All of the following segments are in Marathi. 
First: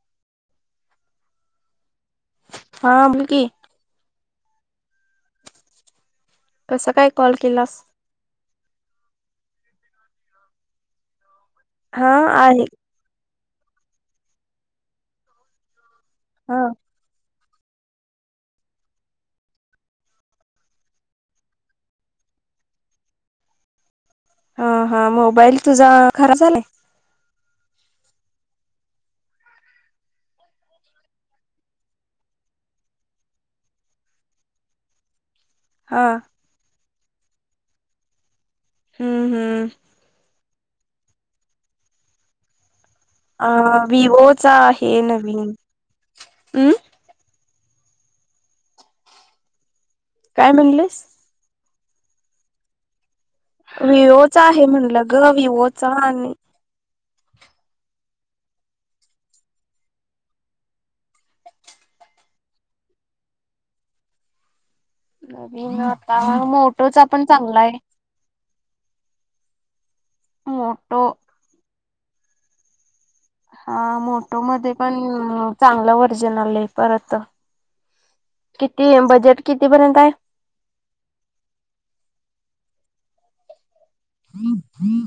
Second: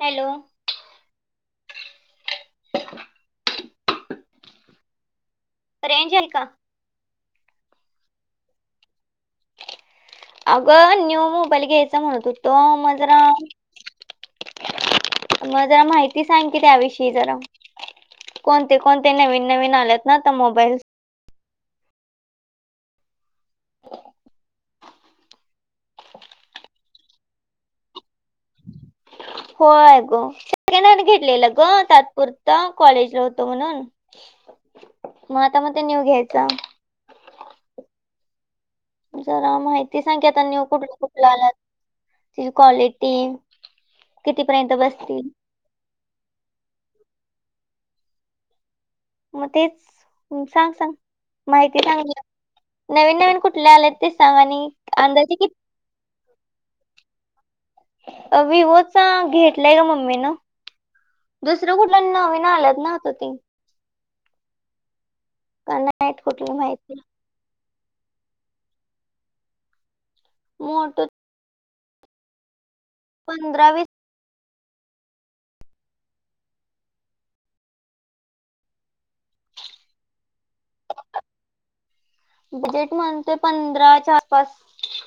हॅलो हा बोलकी. रेंज आहे का? कसं काय कॉल केलास? अगं न्यू मोबाईल घ्यायचा हा म्हणत हुतो आहे म जरा मग जरा माहिती सांग हा कि त्याविषयी. ह जरा कोणते कोणते नवीन नवीन आलेत ना मोबाईल. हा हा मोबाईल तुझा खराब झालाय? होय ग सेकंड हँड घेतलेलं ग तात्पुरत कॉलेजला होतो म्हणून. [inaudible] मग आता मग ते न्यू हा घ्यायचं. हम्म जरा हम्म माहिती सांग कि आता न्यू कुठलं कुठलं आला त क्वालिटी अ विवोचा कितीपर्यंत आहे बसतील नवीन. हम्म? मग तेच काय सांग सांग, म्हणलेस माहिती सांग नवीन नवीन कुठ कुठल्या आले ते सांगा विवोचा आहे आणि म्हणलं ग अंदाजे कि विवोचा आणि अ विवोचा घेतलाय ग मम्मी न. दुसरं कुठलं नवीन आल्यात ना आता ते? का नवीन आता नाहीत मग कुठलं माहिती मोटोचा पण चांगला आहे. मोटो मोठं पंधरा वीस हा मोटो मध्ये पण चांगलं व्हर्जन आलंय परत. किती बजेट कितीपर्यंत आहे? बजेट म्हणते पंधराच्या आस पास हम् [unintelligible]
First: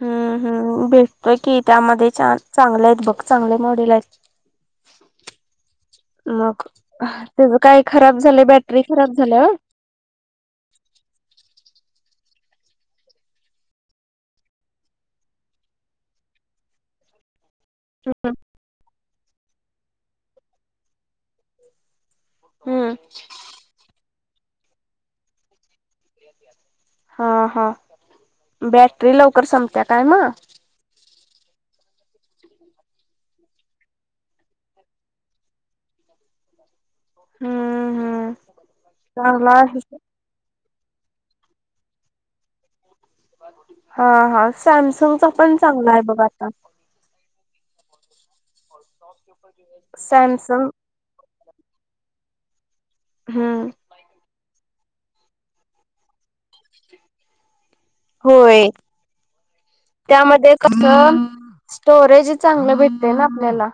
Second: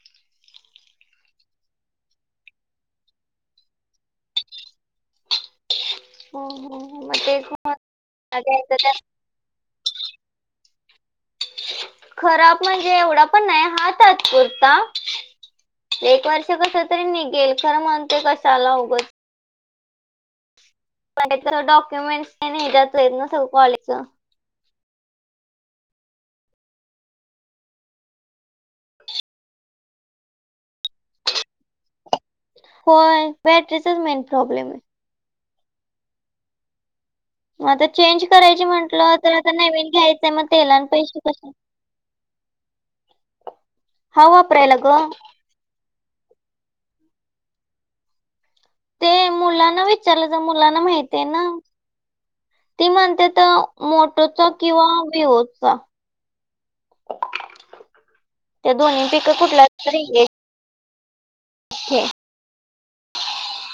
हम्म हम्म भेटतोय की त्यामध्ये चार चांगले आहेत बघ, चांगले मॉडेल आहेत. हम्म, मग हम्म. मग तेच त्याच काय म्हटलं खराब झालंय, घ्यायचं बॅटरी त्यात. खराब झाल्या होय? खराब म्हणजे एवढा पण नाही, आहे तात्पुरता. एक वर्ष कस तरी निघेल खरं म्हणतोय कशाला उगच काही तर डॉक्युमेंट्स नाही नाही हम्म. जात आहेत ना सगळं कॉलेज [unintelligible] [unintelligible] [inaudible] हा हा, बॅटरी लवकर संपत्या काय मग? होय बॅटरीचाच मेन प्रॉब्लेम आहे. मग आता हम्म चेंज हम्म. करायची म्हंटलं, तर आता चांगला आहे नवीन घ्यायचंय मग तेला आणि पैसे कसे. हा हा, वापरायला ग सॅमसंगचा पण चांगला आहे बघ आता. ते मुलांना विचारलं तर सॅमसंग मुलांना माहिती आहे ना. ती म्हणते त हम्म मोटोचा किंवा विवो चा होय त्या दोनपैकी कुठला तरी एक. कस? घे स्टोरेज चांगलं भेटते ना आपल्याला.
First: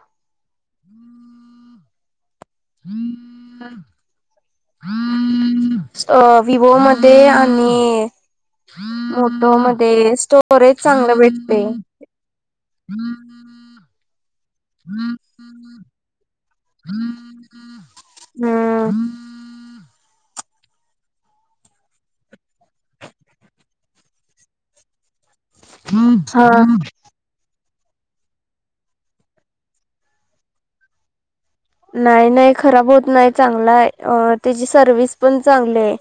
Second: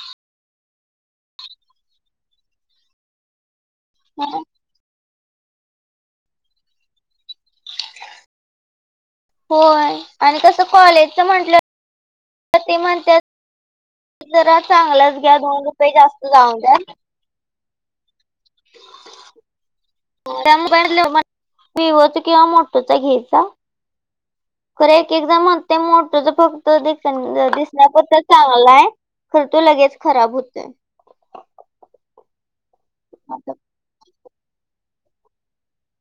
[unintelligible] हो [unintelligible] अ विवोमध्ये आणि मोटो होय मध्ये आणि कसं स्टोरेज चांगलं कॉलेजच म्हंटलं भेटते. ते म्हणतात जरा चांगलाच घ्या, दोन रुपये जास्त जाऊन द्या. हम्म. त्या [unintelligible] मोबाईल विवोचा किंवा मोटोचा घ्यायचा. खरं एक एक जण म्हणतय मोटोच हा. फक्त डिस प दिसण्यापुरत चांगला आहे तर तो लगेच खराब होतोय. नाही नाही खराब होत नाही चांगला आहे, त्याची सर्विस पण चांगली आहे.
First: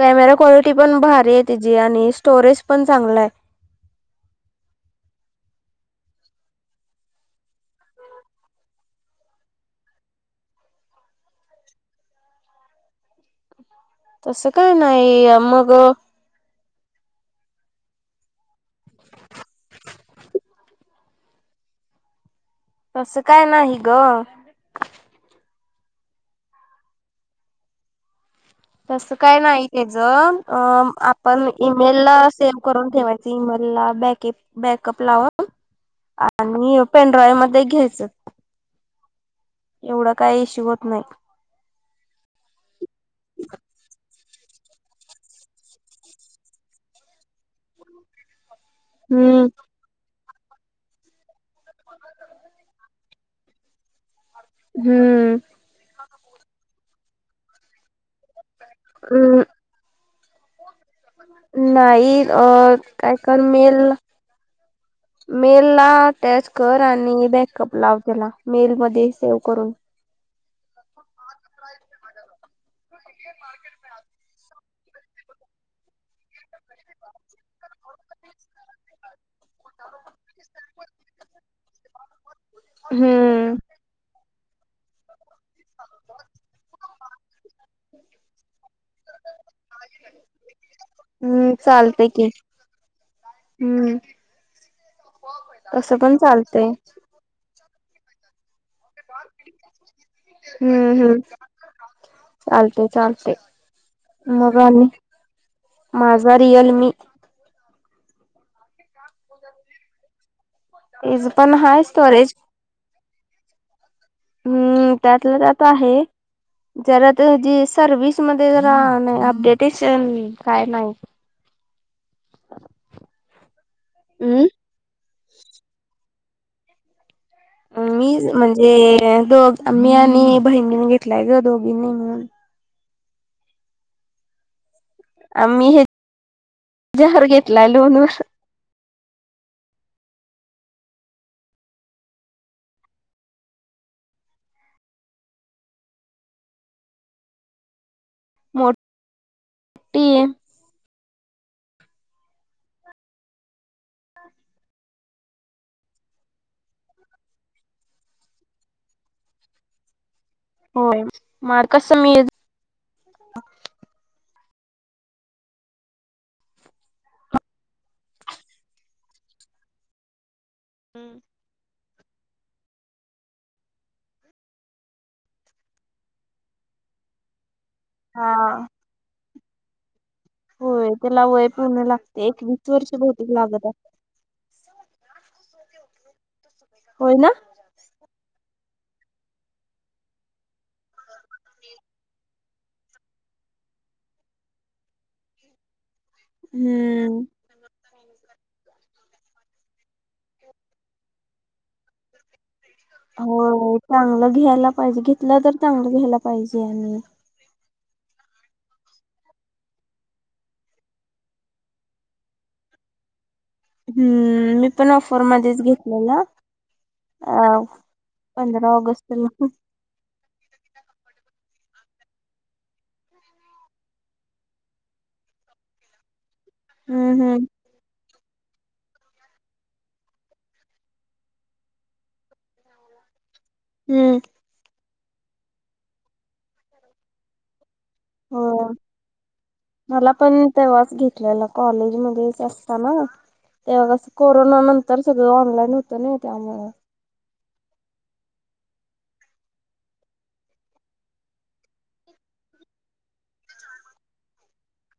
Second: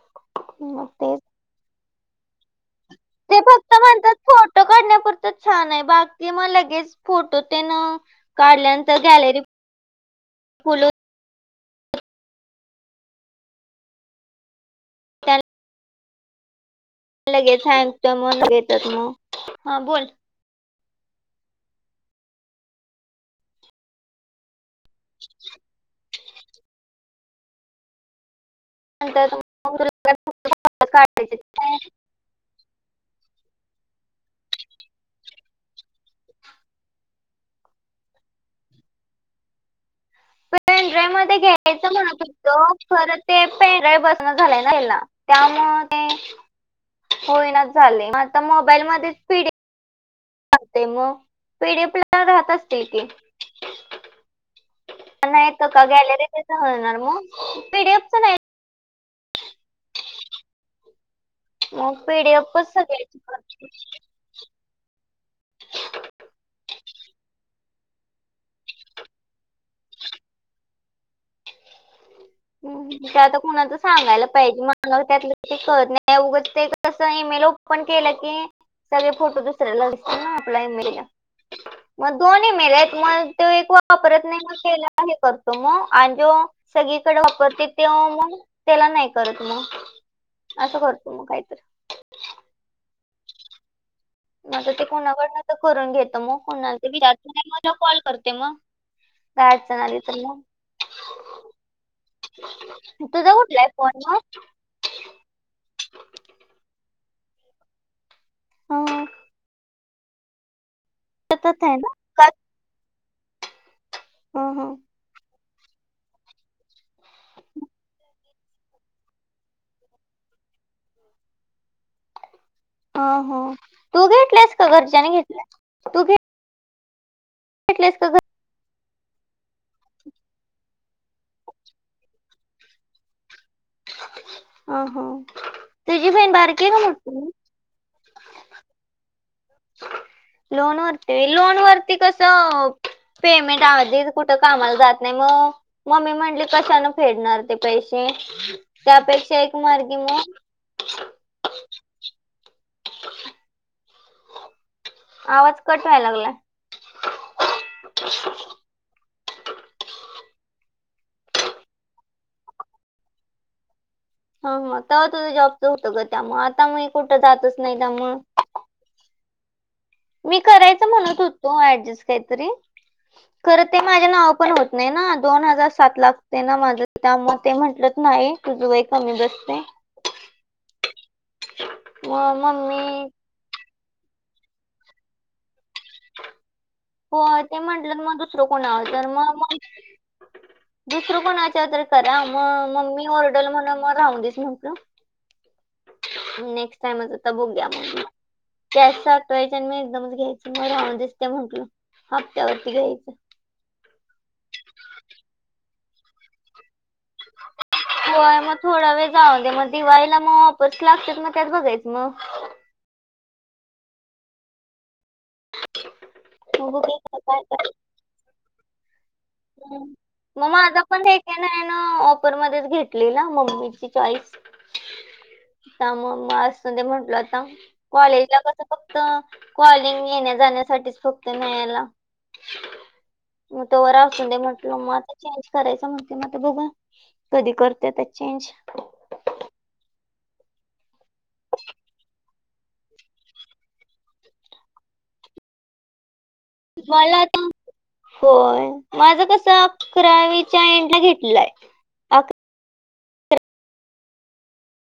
कॅमेरा क्वालिटी मग पण ते भारी आहे तिची आणि स्टोरेज पण चांगला आहे. ते फक्त म्हणतात फोटो काढण्यापुरत छान आहे. बाकी मग लगेच फोटो त्यान... काढल्यानंतर गॅलरी...... फुलून. तसं काय नाही आणि मग. लगेच ह्यांचं मन घेतात मग, हा बोल. तसं काय नाही ग. [unintelligible] तस नंतर काय नाही.. मग त्याच तुला काय अ... काढायचे आपण ईमेल ला सेव करून ठेवायची इमेलला बॅकेप-बॅकअप ला अ आणि यो पेनड्राईव्ह मध्ये घ्यायचं. एवढा काय इश्यू होत नाही. याच म्हण फक्त, खरं ते पेराळ बसण झालंय ना ह्याना. त्यामुळ ते... होईना झालय आता मोबाईल मध्ये पि. Hmm D. एफ. ते मग पीडीएफला राहत असतील की. हम्म. गॅलरीत पण हलणार मग पिडीएफ पण आहे [unintelligible] हं. मग नाही पीडीएफच अ... काय सगळ्याची कर मेल [inaudible] मेलला टॅच कर आणि बॅकअप लाव त्याला मेलमध्ये सेव करून. हम्म ठीके. ते आता कुणाच तरी सांगायला पाहिजे त्यातल काहीच कळतं नाय उगाच त्याच कस ई मेल ओपन केलं की, सगळे फोटो दुसऱ्याला [unintelligible] दिसतात ना आपल्या ई-मेलला मग दोन्ही ई मेल आहेत, मग तो हम्म. एक वापरत नाही मग केला हे बघ मंग अंजु सगळीकडे वापरते तों.. त्याला नाही करत मग.. असं करतो मग हम्म काहीतरी चालतंय की हम्म. मग आता ते कोणाकडन तर करून तसं घेत पण मग, चालतंय कोणाल तरी विचारत मला कॉल करते मग. काय अडचण आली तर मग [unintelligible] हम्म हम्म चालते तुझा चालते कुठला आहे फोन मग काय आणि. माझा रिअलमी हो. याच पण सतत आहे हाय ना का स्टोरेज. हं, हं. हम्म त्यातलं त्यात आहे, जरा तर जी सर्विस. आतमध्ये जरा अपडेटेशन काय नाही. ह.. तू हम्म. घेतलायस का घरच्यांने घेतलं.. घेतल्यास का घर मी म्हणजे दोघ मी आणि बहिणीनी घेतलाय ग, दोघींनी मिळून. अ ह तुझी बहीण बारकी आहे का मोठी आहे? लाई लोन वर लोन वरती लोन वरती कसं. पेमेंट आधीच कुठं कामाला जात नाही मग, मम्मी म्हटली कशानं फेडणार? ते पैसे, मोठ त्यापेक्षा एक मार्गी टी मग. [inaudible] आवाज कट व्हाय लागलाय. [inaudible] होय मार्क मी हा हा तवा तुझं जॉबचं होतं ग त्यामुळे आता मी कुठं जातच नाही त्यामुळं. मी करायच हम्म. म्हणत होतो ॲडजस्ट काहीतरी. खरं ते माझे नाव पण होत नाही ना, दोन हजार सात लागते ना माझ त्यामुळे ते म्हंटल. हा नाही, तुझ वय कमी बसय. होय त्याला वय पूर्ण लागते मग एक वीस मम्मी वर्ष बहुते लागलं. हो ते म्हटलं मग दुसरं कोणा तर मग -म दुसरं कोणाच्या तरी करा मग म मम्मी ओरडल मग म्हणुन मग राहून देस म्हटलं. नेक्स्ट टाइम हम्म. आता बघुया म्हंटलं, कॅश साठवायची आणि मी एकदमच घ्यायचं. [unintelligible] म्हंटलं हप्त्यावरती घ्यायचं. हो चांगलं घ्यायला पाहिजे घेतलं तर चांगलं घ्यायला पाहिजे आणि. होय मग थोडा वेळ जाऊन दे मग दिवाळीला मग ऑफर्स लागतेच मग त्यात बघायचं मग. हम्म म. मी पण ऑफर मध्येच घेतलेला मग बघूया अ काय काय पंधरा ऑगस्टला. म माझा पण हे ना ऑफर मध्येच घेतलेला मम्मीची चॉईस. त्यामुळे मग असू दे म्हंटलोआता हम्म कॉलेजला कस फक्त कॉल [unintelligible] येण्या जाण्यासाठीच फक्ते न्यायला. मग तो वर हम्म असून दे म्हटल मग आता चेंज करायच म्हणते मग बघा कधी करते ते. चेंज. हो मला पण तेव्हाच घेतलेलं कॉलेजमध्येच ना त्यावेळेस कोरोना नंतर सगळं ऑनलाईन होतं ना त्यामुळ. मला आता होय माझं कस अकरावीच्या एंडला घेतलंय.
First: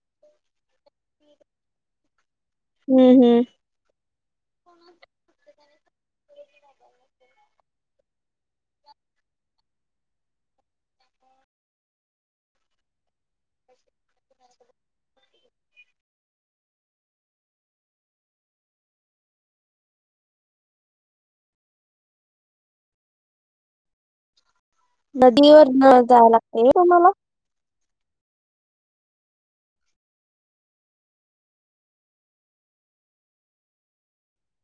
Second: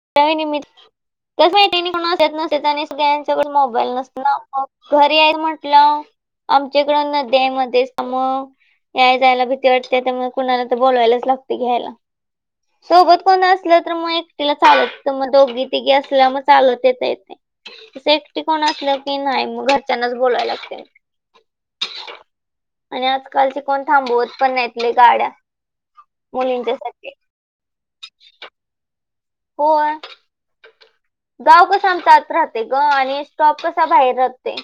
[unintelligible] त्या कस माहीते मी कोणाला देत नसते त्यांनी हम्म हम्म सगळ्यांच्याकड मो ईल नस म घरीया म्हंटलं आमच्या कडे नदी मध्ये त्यामुळ. याय जायला भीती वाटते त्यामुळे कुणाला ते बोलवायला लागते घ्यायला. सोबत कोण असलं तर मग एकटीला चालत मग दोघी तिघी असल्या मग चालत येता येत. अस एकटी कोण असलं की नाही मग घरच्यांनाच बोलाय लागतं. आणि आजकालचे कोण थांबवत पण नाहीत. आपल्या गाड्या नदीवर न जावं लागते मुलींच्या तुम्हाला साठी. होय. गाव कसं आमचा राहते ग आणि स्टॉप कसा बाहेर राहते.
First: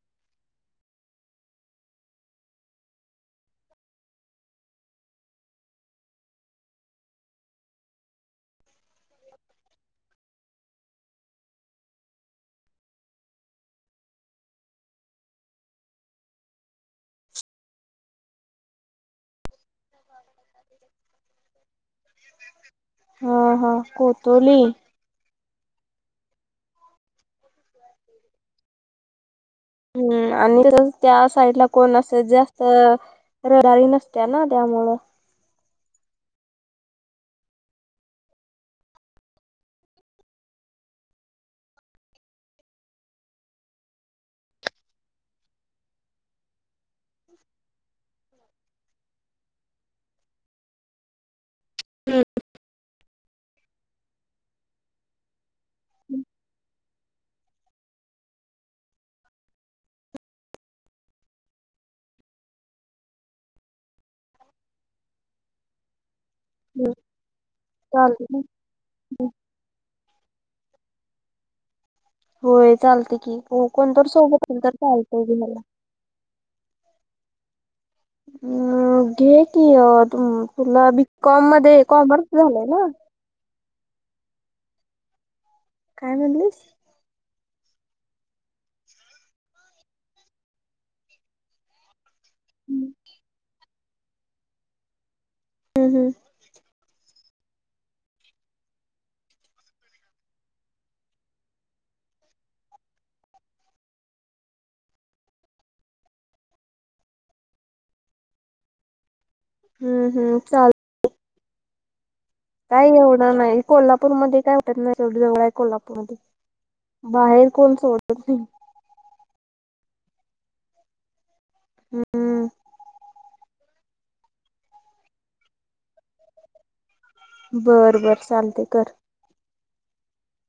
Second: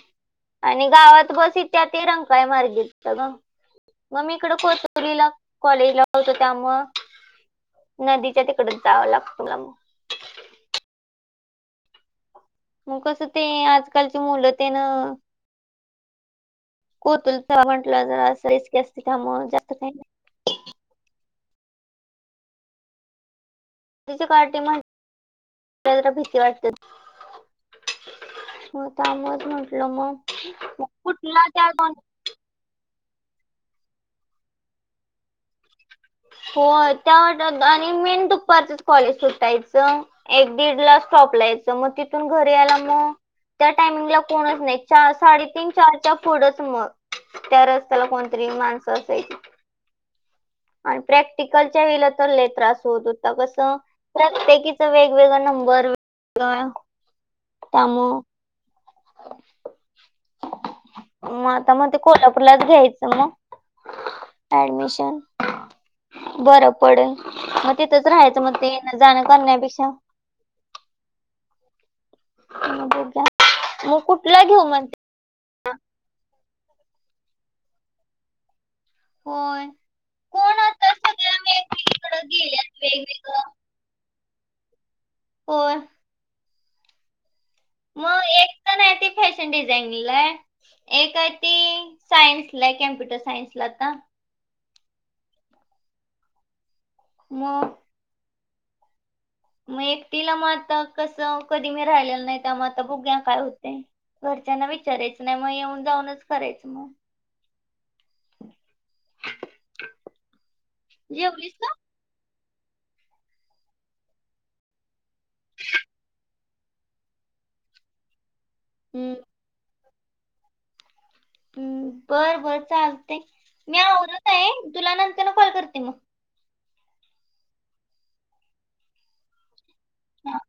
आणि गावात बस येतेय ती रंकाल्या मार्गी येत्या गं. मग मी इकडं कोथोवडीला कॉलेज ला होतो त्यामुळ. नदीच्या तिकडच जावं लागत मला मग. मग कसं ते आजकालची मुलं तेनं. कोतुल म्हटलं ज असच जास्ती थांब जास्त काही नाही. हां हां. तिची कार्टी मग भीती वाटते हो त्यामुळच म्हंटल. हम्म आणि त्या साइड ला दोन कोण अस जास्त तर रडारी नसत्या ना त्यामुळं. हो त्या वा आणि मेन दुपारच कॉलेज सुटायचं. एक दीड ला स्टॉप लायचं मग तिथून घरी यायला मग त्या टायमिंगला कोणच नाही चार साडेतीन चारच्या पुढंच मग. त्या रस्त्याला कोणतरी माणसं असायची. आणि प्रॅक्टिकलच्या वेळे तर लय त्रास होत होता कसं प्रत्येकीच वेगवेगळ नंबर व त्यामुळ [inaudible] मग आता म्हणते कोल्हापूरलाच घ्यायचं मग. ॲडमिशन? बरं पडल मग तिथंच राहायचं चालते मग ते येण जाणं करण्यापेक्षा. होय मग चालतंय बघूया की, कोण मग तर कुठला सोबत असल घेऊ तर म्हणते चालतंय की मला. अम घे होय कि ती कोण तुला आता सगळ्या बीकॉम मध्ये वेगवेगळीकडे कॉमर्स झालंय गेल्यात ना? [unintelligible] होय. काय म्हणलीस? मग एक तर हाय ते फॅशन डिझाइनिंगला एक आहे ती. सायन्सला आहे कमप्यूटर सायन्सला आता. हं हं. मग. मग एकटीला मग आता कसं कधी मी राहिलेलं नाही त्या म आता बघुया काय होते. घरच्यांना विचारायचं नाही, मग येऊन जाऊनच करायचं मग. हम्म हम्म चाल जेवलीस का? काही एवढं नाही कोल्हापूरमध्ये काय वाटत नाही, एवढं जवळं आहे कोल्हापूरमध्ये. बाहेर कोण सोडत नई. हम्म. हम्म बर हम्म बरं चालते, मी आवरत आहे तुला नंतरन कॉल करते मग. बर बर चालते कर. हा.